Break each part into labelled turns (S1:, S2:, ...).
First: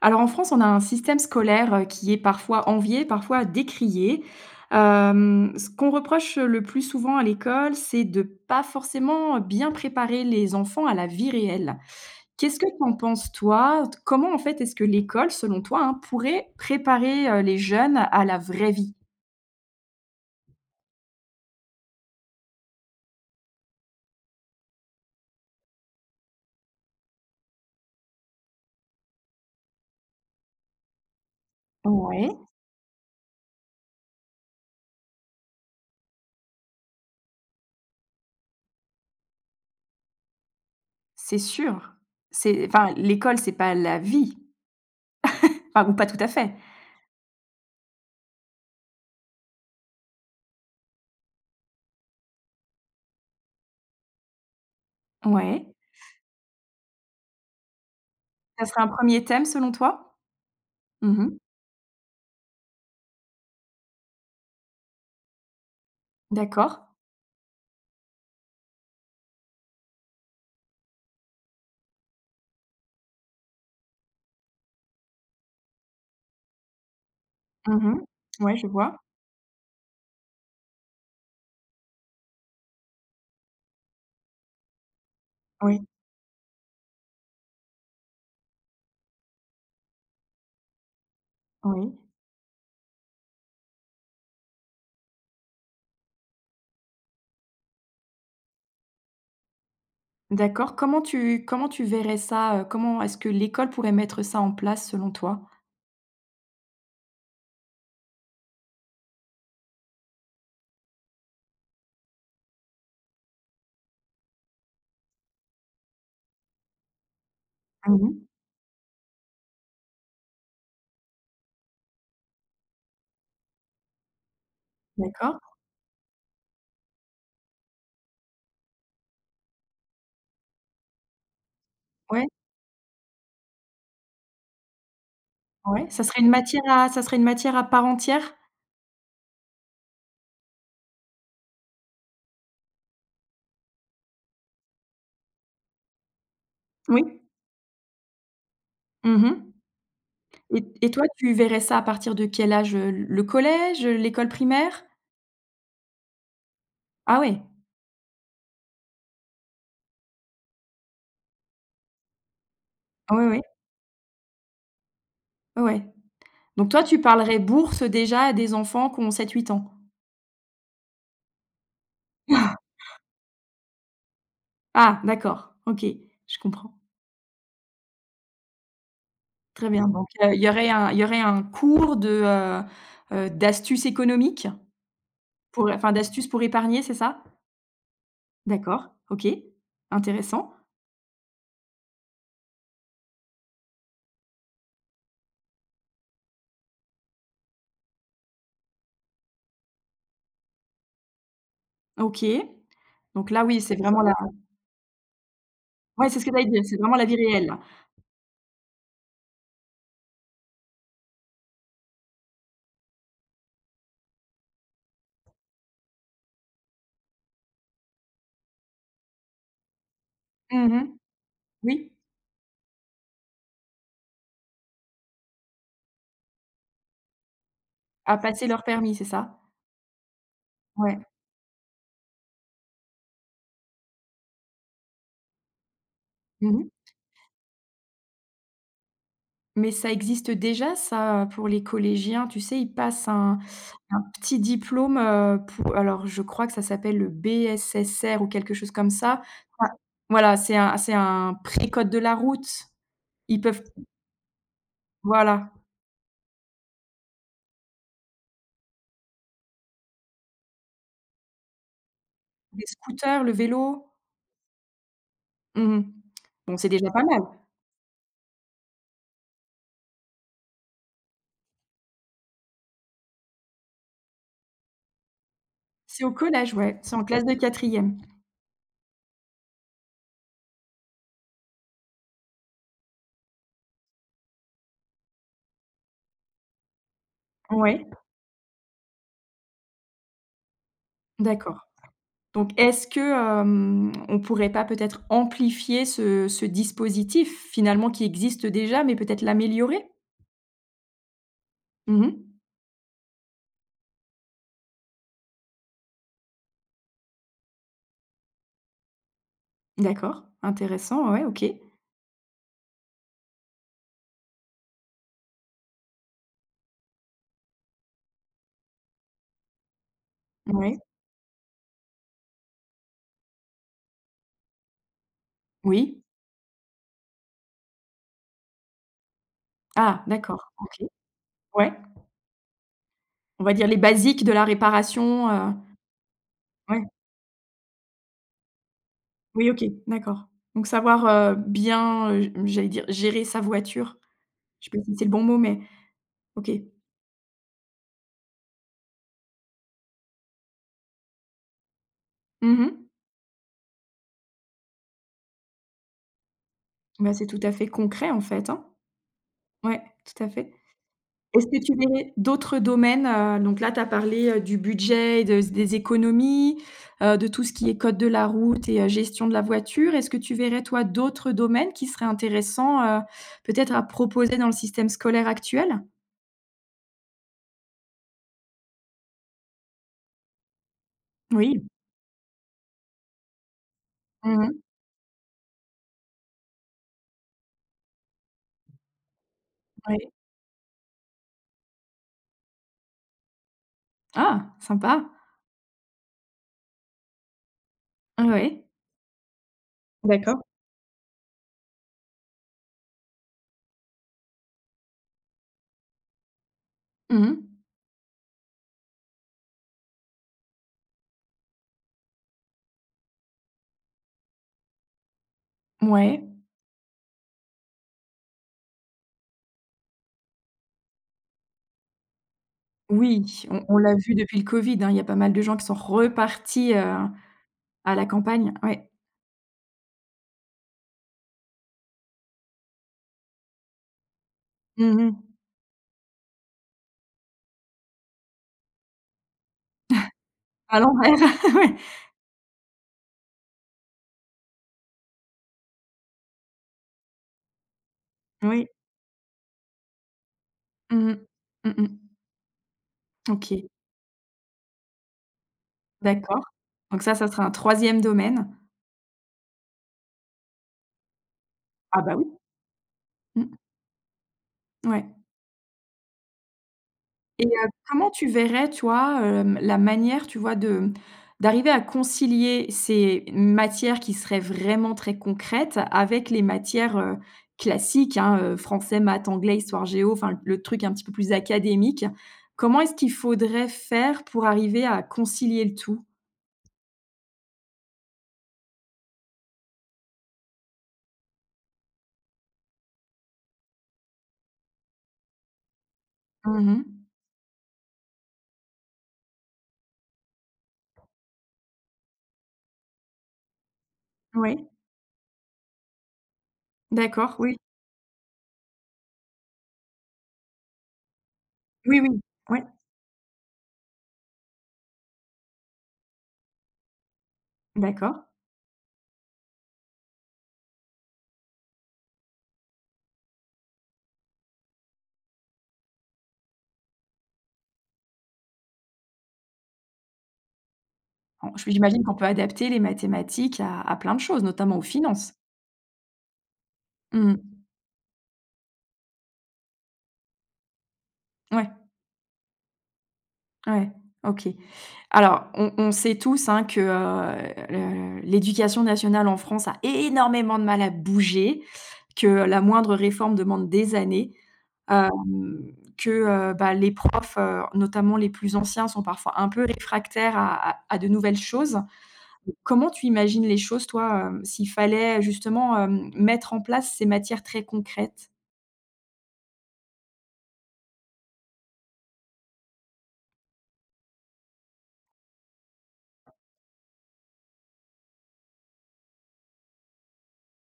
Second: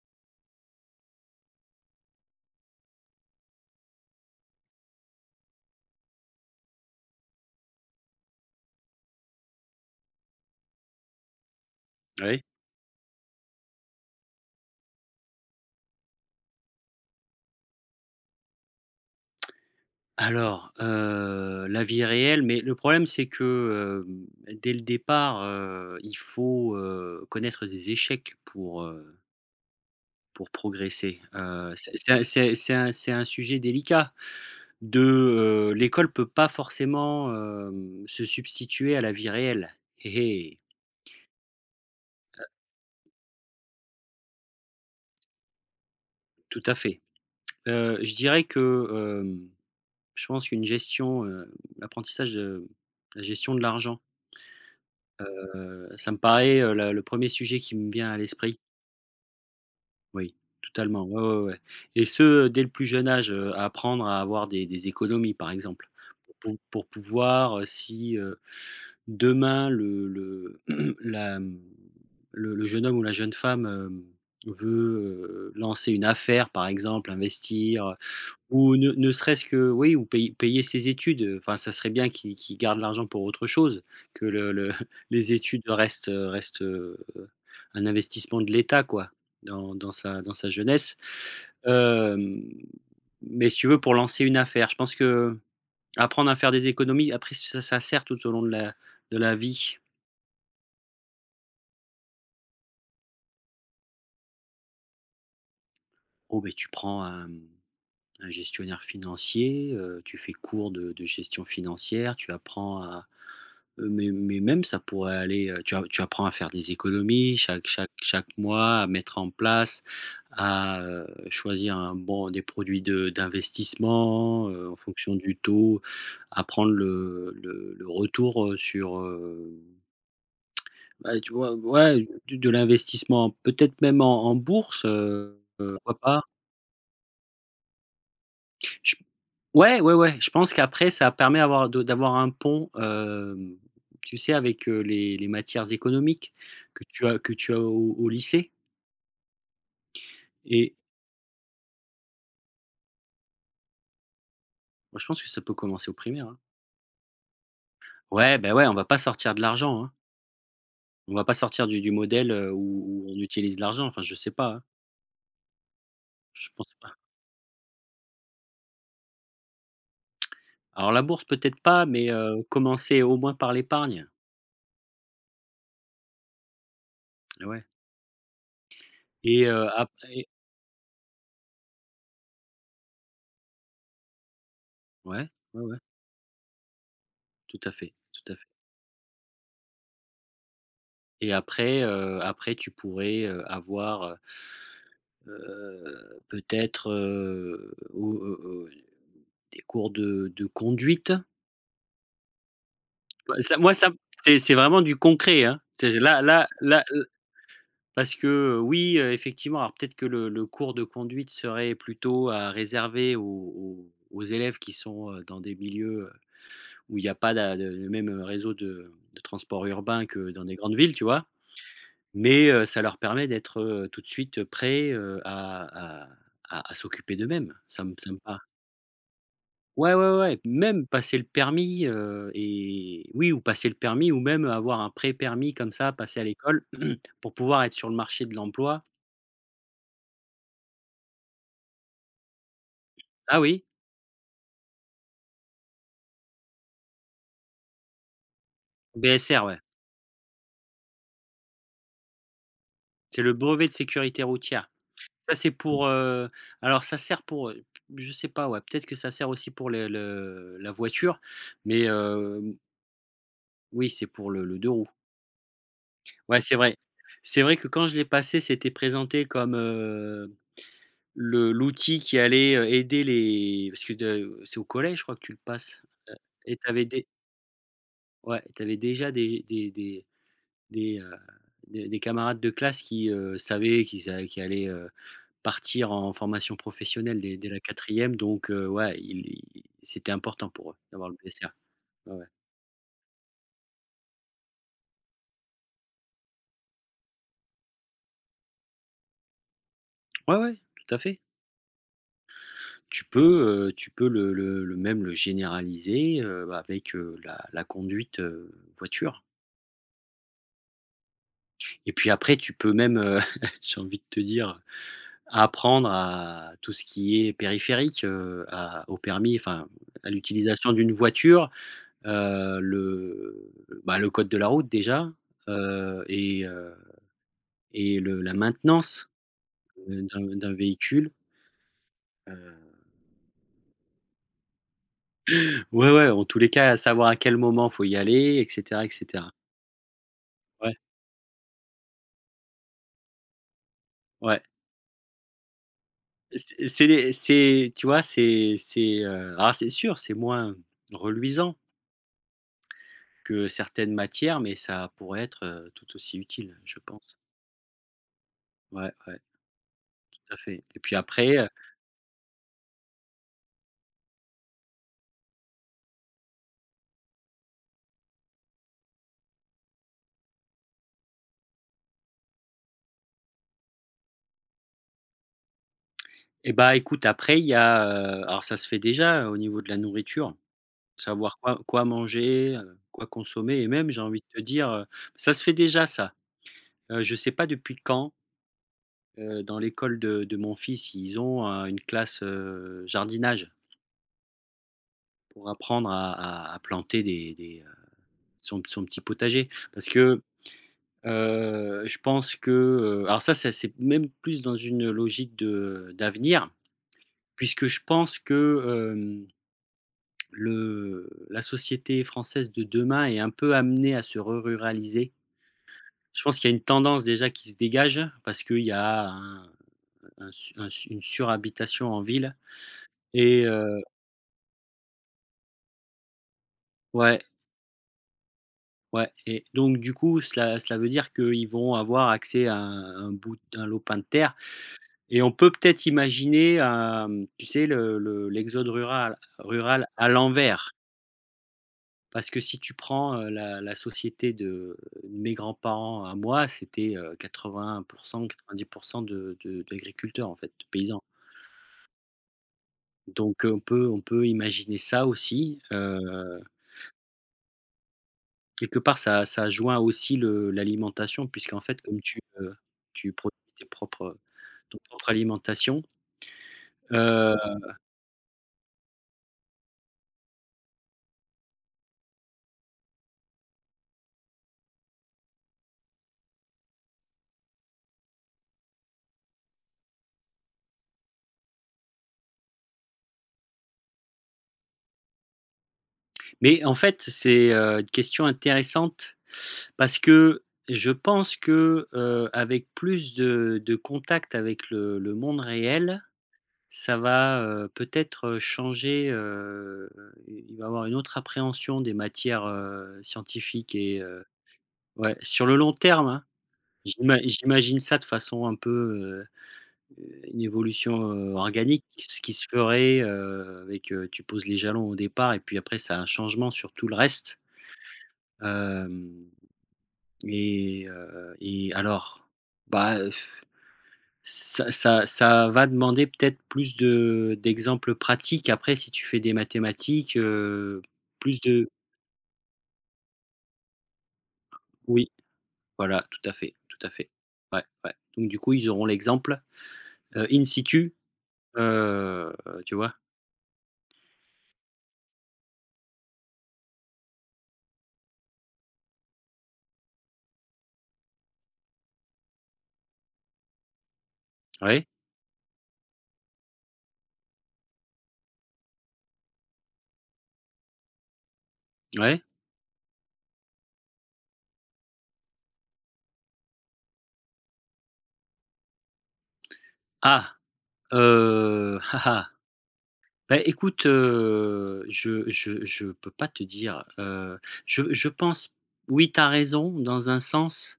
S1: Alors en France, on a un système scolaire, qui est parfois envié, parfois décrié. Ce qu'on reproche, le plus souvent à l'école, c'est de pas forcément bien préparer les enfants à la vie réelle.
S2: Oui.
S1: Qu'est-ce que tu en penses toi? Comment en fait est-ce que l'école, selon toi, hein, pourrait préparer, les jeunes à la vraie vie?
S2: Alors, la vie est réelle, mais le problème c'est que, dès le départ, il faut, connaître des échecs pour, pour progresser.
S1: Ouais,
S2: C'est un sujet délicat. de, L'école peut pas forcément, se substituer à la vie réelle. Eh eh!
S1: c'est sûr. C'est enfin, l'école, c'est pas la vie, enfin ou pas tout à fait.
S2: Tout à fait. Je dirais que, hem, je pense qu'une gestion, l'apprentissage de la gestion de l'argent,
S1: Ouais.
S2: ça me paraît, la le premier sujet qui me vient à l'esprit.
S1: Ça serait un premier thème selon toi?
S2: Oui, totalement, ouais,
S1: Mmh.
S2: ouais, ouais, et ce, dès le plus jeune âge, apprendre à avoir des économies, par exemple, pour pou
S1: D'accord.
S2: pour pouvoir, si, demain le la, mmh, le jeune homme ou la jeune femme, veut, lancer une affaire, par exemple, investir,
S1: Mmh. Ouais, je
S2: ou ne
S1: vois.
S2: ne serait-ce que oui, ou payer ses études, enfin ça serait bien qu'il garde l'argent pour autre chose, que le les études
S1: Oui,
S2: restent un investissement de l'État quoi, dans sa jeunesse.
S1: oui.
S2: Hem, mais si tu veux pour lancer une affaire, je pense que apprendre à faire des économies, après ça sert tout au long de la vie.
S1: D'accord. Comment tu verrais ça, comment est-ce que l'école pourrait mettre ça en place selon toi?
S2: Oh beh, tu prends un gestionnaire financier, tu fais cours de gestion financière, tu apprends à, mais même ça pourrait aller, tu apprends à faire des économies chaque chaque
S1: Mmh.
S2: chaque mois, à mettre en place, à, choisir un bon des produits de d'investissement, en fonction du
S1: D'accord.
S2: taux, à prendre le retour, bah, tu vois? Ouais,
S1: Ouais,
S2: de l'investissement, peut-être même en bourse,
S1: ouais.
S2: pourquoi
S1: Ça
S2: pas?
S1: serait une matière à ça serait une matière à part entière?
S2: Ouais, ouais, ouais, je pense qu'après ça permet avoir de d'avoir un pont, tu sais avec, les matières économiques que tu as
S1: Oui.
S2: que tu as au lycée,
S1: Mmh.
S2: et
S1: Et toi, tu verrais ça à partir de quel âge, Le collège, l'école primaire?
S2: moi je pense que ça peut commencer au primaire, hein.
S1: Ah ouais.
S2: Ouais, ben ouais, on va pas sortir de l'argent, hein. On va pas sortir du modèle, où
S1: Ah
S2: on
S1: ouais, ouais.
S2: utilise l'argent, enfin je sais pas, hein,
S1: Ouais, ouais.
S2: je
S1: Donc
S2: pense
S1: toi,
S2: pas.
S1: tu parlerais bourse déjà à des enfants qui ont sept huit ans?
S2: Alors la bourse peut-être pas, mais commencer au moins par l'épargne,
S1: Ah d'accord, OK, je comprends.
S2: ouais
S1: Très bien, donc
S2: et
S1: il y aurait un cours de, d'astuces économiques?
S2: ouais, ouais,
S1: Pour
S2: ouais,
S1: enfin d'astuces pour épargner, c'est ça?
S2: tout à fait, tout à fait,
S1: D'accord, OK, intéressant.
S2: et après, après tu pourrais, avoir, peut-être, au des cours de conduite?
S1: OK, donc
S2: Bah,
S1: là,
S2: ça,
S1: oui,
S2: moi,
S1: c'est
S2: ça
S1: vraiment la
S2: c'est vraiment du concret, hein. C'est
S1: ouais, c'est
S2: là,
S1: ce que
S2: là,
S1: j'allais dire, c'est
S2: là,
S1: vraiment la vie réelle.
S2: parce que, oui, effectivement, alors peut-être que le cours de conduite serait plutôt à réserver aux élèves qui sont, dans des milieux, où il n'y a pas la le même, réseau de transport urbain que dans des
S1: Mmh
S2: grandes villes,
S1: mh.
S2: tu vois?
S1: Oui,
S2: Mais, ça leur permet d'être, tout de suite, prêts, à à s'occuper d'eux-mêmes. Ça me
S1: à
S2: par
S1: passer leur permis, c'est ça?
S2: Ouais, ouais, ouais, ouais, même
S1: Ouais.
S2: passer le permis, et oui, ou passer le permis, ou même avoir un pré-permis comme ça, passer à
S1: Mmh
S2: l'école
S1: mh.
S2: pour pouvoir être sur le marché de l'emploi.
S1: Mais ça existe déjà ça, pour les collégiens, tu sais, ils passent
S2: Ah oui,
S1: un petit diplôme, pour alors je crois que ça s'appelle le BSSR ou quelque chose comme ça.
S2: BSR, ouais,
S1: Ouais, voilà, c'est un pré-code de la route.
S2: c'est le
S1: Ils peuvent
S2: brevet de sécurité routière. Ça, c'est
S1: voilà,
S2: pour, alors ça sert pour, je sais pas, ouais, peut-être que ça sert aussi pour le la voiture, mais
S1: les scooters, le vélo.
S2: oui, c'est pour le 2 roues.
S1: Mmh.
S2: Ouais, c'est
S1: Bon, c'est
S2: vrai.
S1: déjà pas mal.
S2: C'est vrai que quand je l'ai passé, c'était présenté comme, Le l'outil qui allait, aider les parce que de c'est au collège, je crois que tu le passes,
S1: C'est au collège,
S2: et tu
S1: ouais,
S2: avais
S1: c'est en
S2: dé
S1: classe de quatrième.
S2: ouais, t'avais déjà des, heu, des camarades de classe qui, savaient qu'ils allaient, partir en formation professionnelle dès la
S1: Ouais,
S2: quatrième, donc ouais, ils ils c'était important pour eux d'avoir le BSR.
S1: d'accord.
S2: Ouais, ouais.
S1: Donc est-ce que, on pourrait pas peut-être amplifier ce dispositif finalement qui existe déjà, mais peut-être l'améliorer?
S2: Ouais, ouais, tout à fait.
S1: Mmh mh.
S2: Tu peux le même le généraliser, avec, la conduite, voiture,
S1: D'accord, intéressant, ouais, OK.
S2: et puis après tu peux même, j'ai envie de te dire à apprendre à tout ce qui est périphérique, à au permis, enfin, à l'utilisation
S1: Ouais,
S2: d'une voiture, le bah, le code de la route déjà,
S1: oui.
S2: heu et heu et le la maintenance,
S1: Ah
S2: d'un
S1: d'accord, OK.
S2: véhicule,
S1: Ouais.
S2: heu
S1: On va dire les basiques de la réparation,
S2: ouais, ouais, en tous les cas,
S1: ouais.
S2: savoir à quel moment faut y aller et cetera et cetera.
S1: Oui, OK, d'accord. Donc
S2: Ouais,
S1: savoir, bien, j'allais dire gérer sa voiture.
S2: ouais.
S1: Je sais pas si c'est le bon mot, mais OK.
S2: C'est des c'est tu vois, alors c'est sûr, c'est moins reluisant
S1: Mmh mh.
S2: que certaines matières, mais ça pourrait être, tout aussi utile, je
S1: Bah,
S2: pense.
S1: c'est tout à fait concret en fait, hein.
S2: Ouais, ouais,
S1: Ouais, tout à
S2: tout à
S1: fait.
S2: fait, et puis après,
S1: Est-ce que tu verrais d'autres domaines, donc là tu as parlé, du budget et de des économies, de tout ce qui est code de la route et gestion de la voiture. Est-ce que tu verrais toi d'autres domaines qui seraient intéressants, peut-être à proposer dans le système scolaire actuel?
S2: et bah, écoute, après il y a, alors ça se fait déjà, au niveau de la nourriture, savoir quoi
S1: Oui.
S2: quoi manger, quoi consommer, et même j'ai envie de te
S1: Mmh.
S2: dire, ça se fait déjà ça. Je sais pas depuis quand, dans l'école
S1: Oui.
S2: de mon fils, ils ont, une classe, jardinage,
S1: Ah! Sympa.
S2: pour apprendre à planter des, son
S1: Oui.
S2: son petit potager, parce que,
S1: D'accord.
S2: je pense que, alors ça c'est même plus dans une logique de d'avenir
S1: Mmh.
S2: Puisque je pense que, le la société française de demain est un peu amenée à se re-ruraliser. Je
S1: Ouais.
S2: pense qu'il y a une tendance déjà qui se dégage, parce qu'il y a un su une surhabitation en ville,
S1: Oui,
S2: et
S1: on
S2: heu
S1: l'a vu depuis le covid, hein, il y a pas mal de gens qui sont repartis,
S2: ouais,
S1: à la campagne. Ouais.
S2: ouais, et donc du coup, cela veut dire qu'ils vont avoir accès à un lopin de terre, et on
S1: Mmh.
S2: peut-être imaginer, tu sais, le l'exode rural rural à l'envers.
S1: À l'envers. Ouais.
S2: Parce que si tu prends, la société de mes grands-parents à moi, c'était, 80 90
S1: Oui.
S2: de d'agriculteurs, en fait, de paysans.
S1: Mmh mh. Mmh.
S2: Donc on
S1: OK,
S2: peut on peut imaginer ça aussi,
S1: d'accord. Donc ça sera un troisième domaine.
S2: quelque part ça joint aussi le l'alimentation puisqu'en fait comme
S1: Ah bah,
S2: tu,
S1: oui.
S2: heu, tu produis
S1: Mmh,
S2: tes propres ton
S1: ouais
S2: propre alimentation.
S1: et comment tu verrais, toi, la manière, tu vois, de d'arriver à concilier ces matières qui seraient vraiment très concrètes avec les matières, classiques, hein, français, maths, anglais, histoire géo, enfin, le truc un petit peu plus académique? Comment est-ce qu'il faudrait faire pour arriver à concilier le tout?
S2: Mais en fait, c'est, une question intéressante, parce que je pense que, avec plus de contact avec le monde réel,
S1: Mmh mh.
S2: ça va, peut-être, changer, il va y avoir une autre appréhension des matières, scientifiques,
S1: Oui,
S2: ouais, sur le long terme, hein. J'ima
S1: d'accord, oui.
S2: j'imagine ça de façon un peu, une évolution, organique
S1: Oui,
S2: qui se
S1: oui.
S2: qui se
S1: Ouais,
S2: ferait, avec, tu poses les jalons au départ et puis après, c'est un changement sur tout le reste.
S1: d'accord.
S2: Hem et alors, bah, ça va demander peut-être plus de d'exemples pratiques, après si tu fais des mathématiques, plus
S1: En
S2: de
S1: je j'imagine qu'on peut adapter les mathématiques à plein de choses, notamment aux
S2: oui,
S1: finances.
S2: voilà, tout à fait, tout à fait.
S1: Mmh.
S2: Ouais, ouais. Donc du coup, ils auront l'exemple, in situ,
S1: Ouais,
S2: heu, tu vois?
S1: ouais, OK. Alors on sait tous, hein, que, le l'éducation nationale en France a énormément de mal à bouger, que la moindre réforme demande des années,
S2: Ouais,
S1: hem, que, bah, les profs, notamment les plus anciens sont parfois un peu réfractaires à de nouvelles choses.
S2: ouais.
S1: Comment tu imagines les choses toi, s'il fallait justement, mettre en place ces matières très concrètes?
S2: Ah, ah ah. Bah, écoute, je peux pas te dire, je pense, oui, tu as raison dans un sens,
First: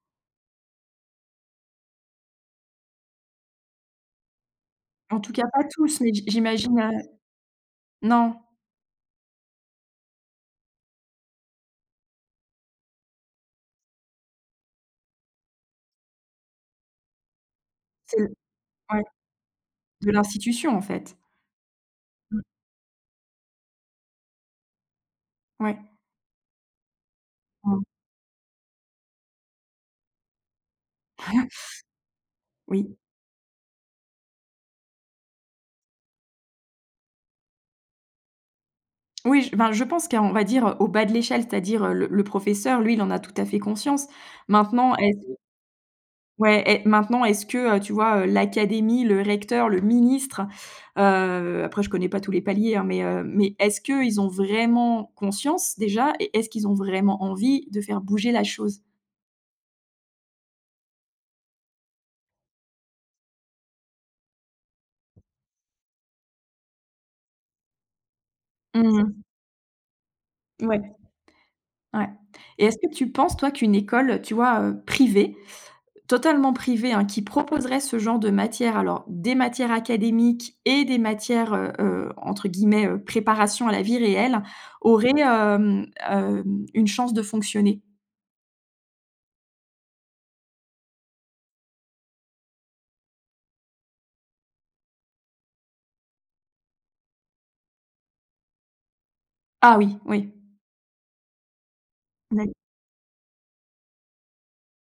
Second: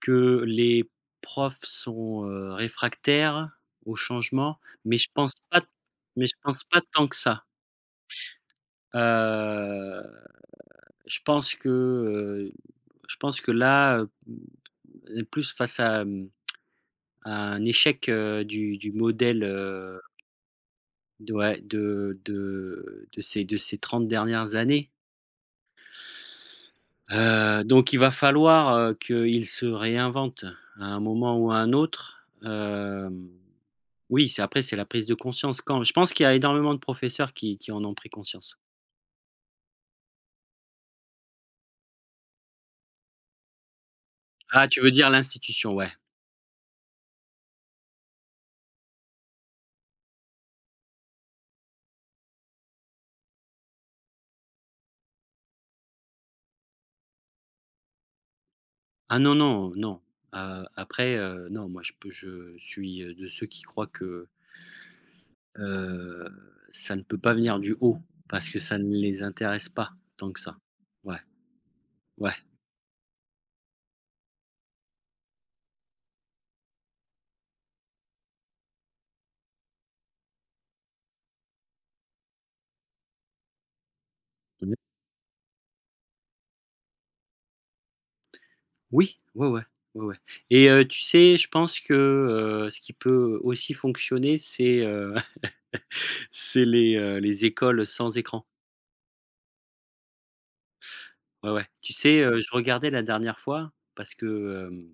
S2: que les profs sont, réfractaires au changement, mais je
S1: En tout
S2: pense
S1: cas,
S2: pas
S1: pas tous, mais j
S2: mais je pense
S1: j'imagine,
S2: pas tant que ça.
S1: non,
S2: Heu, je pense que, là, on est plus face à un échec,
S1: c'est l
S2: du
S1: ouais,
S2: modèle,
S1: de l'institution, en fait.
S2: de ouais, de
S1: Mmh,
S2: de de ces de ces 30 dernières années.
S1: ouais, mmh,
S2: Donc il va falloir, qu'il se réinvente à un moment ou à un autre.
S1: oui.
S2: Oui, c'est après, c'est la prise de conscience, quand je pense qu'il y a énormément de professeurs qui en ont pris conscience.
S1: Oui, j ben, je pense qu'on va dire, au bas de l'échelle, c'est-à-dire, le professeur, lui, il en a tout à fait conscience.
S2: Ah, tu veux
S1: Maintenant,
S2: dire
S1: est-ce
S2: l'institution, ouais.
S1: ouais, est maintenant, est-ce que, tu vois, l'académie, le recteur, le ministre, après je connais pas tous les paliers, hein, mais est-ce qu'ils ont vraiment conscience, déjà? Et est-ce qu'ils ont vraiment envie de faire bouger la chose?
S2: Ah non, non, non. Après, non, moi je suis, de ceux qui croient que, heu, ça ne peut pas venir du haut, parce que ça ne les
S1: Mmh
S2: intéresse pas tant que ça.
S1: mh, ouais.
S2: Ouais,
S1: Ouais
S2: ouais.
S1: et est-ce que tu penses, toi, qu'une école, tu vois, privée, totalement privée, hein, qui proposerait ce genre de matière, alors des matières académiques et des matières, entre guillemets, «préparation à la vie réelle», aurait, une chance de fonctionner?
S2: Oui, ouais, ouais, ouais, ouais, tu sais, je pense que, ce qui peut aussi fonctionner, c'est les écoles sans écran.
S1: Ah oui, oui.
S2: Ouais, ouais. Tu sais, je
S1: D'acc
S2: regardais la dernière fois parce que,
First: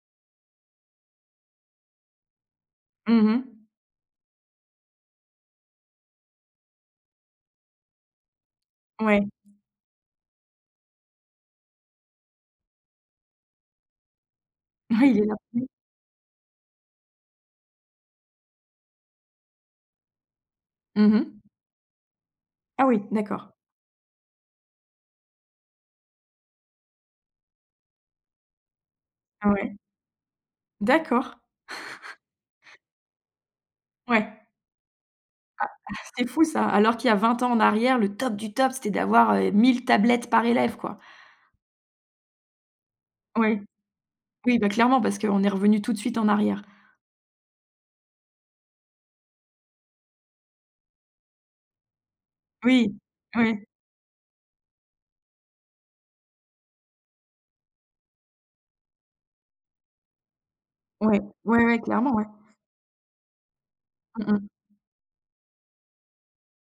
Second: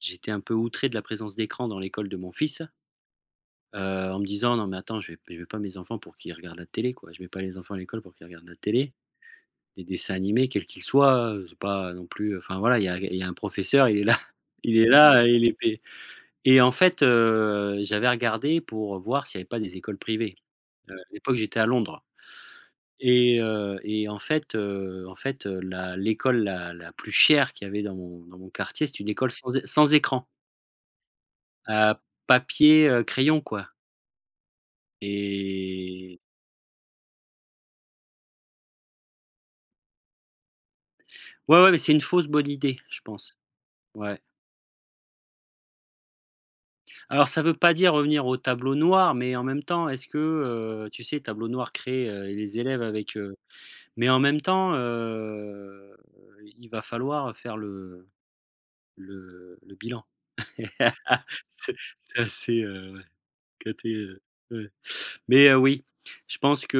S2: j'étais un peu outré de la présence d'écran dans l'école de mon fils,
S1: mmh.
S2: heu, en me disant: «Non mais attends, je vais pas mes enfants pour qu'ils regardent la télé, quoi. Je mets pas les enfants à l'école pour qu'ils regardent la télé».
S1: Ouais.
S2: Les dessins animés, quels qu'ils soient, c'est pas non plus, enfin voilà, il y a un professeur, il est là il est
S1: Oui, il
S2: là,
S1: est là.
S2: il est
S1: Mmh.
S2: p et en fait, j'avais regardé pour voir s'il y avait pas des écoles privées. À l'époque,
S1: Mmh.
S2: j'étais à Londres,
S1: Ah oui, d'accord.
S2: et en fait, la l'école la plus chère qu'il y avait dans mon quartier, c'est une école
S1: Ah
S2: sans é
S1: ouais.
S2: sans écran,
S1: D'accord.
S2: à papier, crayon, quoi,
S1: Ouais.
S2: et
S1: C'est fou ça, alors qu'il y a 20 ans en arrière, le top du top, c'était d'avoir, 1000 tablettes par élève, quoi.
S2: ouais, ouais, mais c'est une fausse bonne idée, je pense.
S1: Ouais.
S2: Ouais.
S1: Oui, bah, clairement parce qu'on est revenu tout de suite en arrière.
S2: Alors ça veut pas dire revenir au tableau noir, mais en même temps, est-ce que, tu sais, tableau noir créé, et les élèves
S1: Oui,
S2: avec,
S1: oui,
S2: mais en même temps, il va falloir faire le bilan.
S1: ouais, ouais,
S2: C'est
S1: ouais, clairement,
S2: c'est
S1: ouais.
S2: assez, ouais, caté, heu,
S1: Mmh mh.
S2: ouais. Mais, oui, je pense que,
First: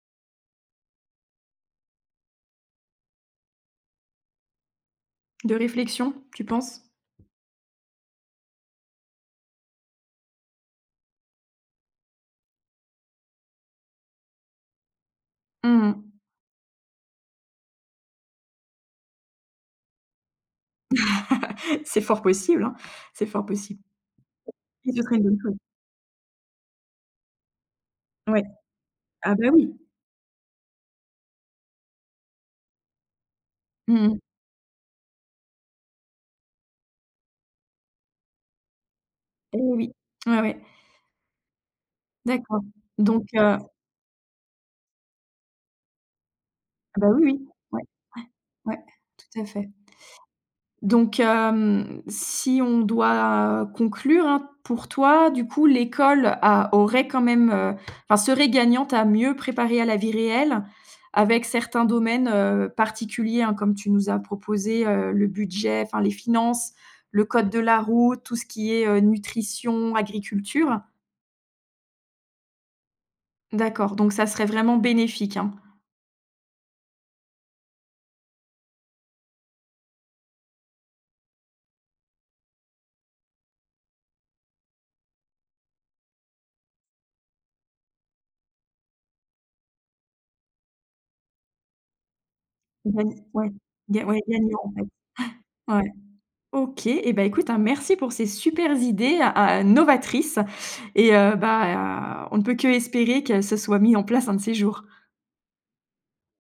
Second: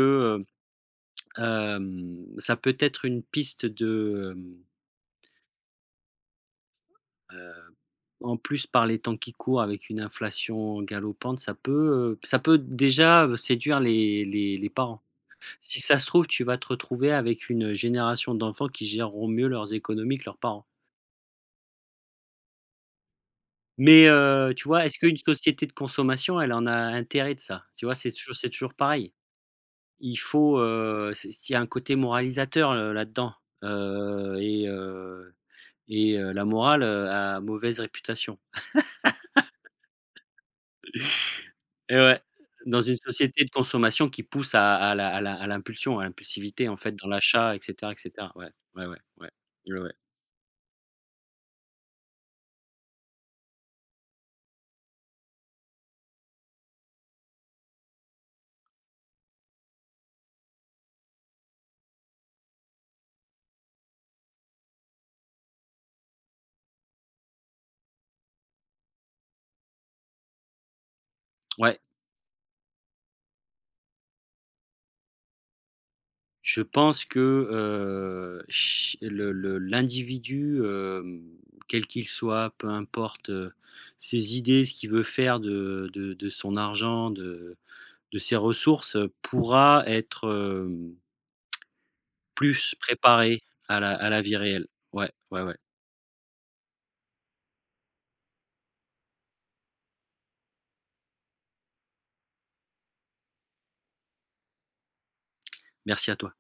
S2: ça peut être une piste de,
S1: De réflexion, tu penses?
S2: en plus par les temps qui courent avec une inflation galopante, ça peut déjà, séduire les parents. Si
S1: Mmh
S2: ça se
S1: mh.
S2: trouve, tu vas te retrouver avec une génération d'enfants qui géreront mieux leurs économies que leurs parents.
S1: C'est fort possible, hein, c'est fort possible
S2: Mais tu vois,
S1: et
S2: est-ce
S1: ce
S2: qu'une
S1: serait une bonne chose.
S2: société de consommation, elle en a intérêt de ça? Tu vois, c'est toujours
S1: Ouais.
S2: c'est toujours pareil.
S1: Ah bah, oui.
S2: Il faut, c'est il y a un côté moralisateur, là-dedans,
S1: Mmh mh.
S2: heu et heu et la morale, a mauvaise réputation,
S1: Eh oui. Ouais, ouais.
S2: et ouais,
S1: D'accord.
S2: dans une
S1: Donc
S2: société de consommation qui pousse à l'impulsion, à l'impulsivité, en fait, dans
S1: bah, oui, oui.
S2: l'achat et
S1: Ouais,
S2: cetera et
S1: ouais,
S2: cetera. Ouais,
S1: ouais,
S2: ouais, ouais, ouais,
S1: tout à fait.
S2: ouais, ouais.
S1: Donc si on doit conclure, hein, pour toi, du coup, l'école a aurait quand même, enfin, serait gagnante à mieux préparer à la vie réelle avec certains domaines, particuliers, hein, comme tu nous as proposé, le budget, enfin, les finances, le code de la route, tout ce qui est, nutrition, agriculture?
S2: Ouais.
S1: D'accord, donc ça serait vraiment bénéfique, hein?
S2: Je pense que, ch le l'individu, quel qu'il soit, peu importe, ses idées, ce qu'il veut faire de son argent, de ses ressources, pourra être, plus
S1: Gagn
S2: préparé
S1: ouais,
S2: à la
S1: ga
S2: à
S1: ouais,
S2: la vie
S1: gagnant,
S2: réelle.
S1: en fait.
S2: Ouais, ouais, ouais.
S1: Ouais. OK et ben écoute, hein, merci pour ces supers idées, ah, ah, novatrices et bah, on ne peut que espérer qu'elles se soit mis en place un de ces jours.
S2: Merci à toi.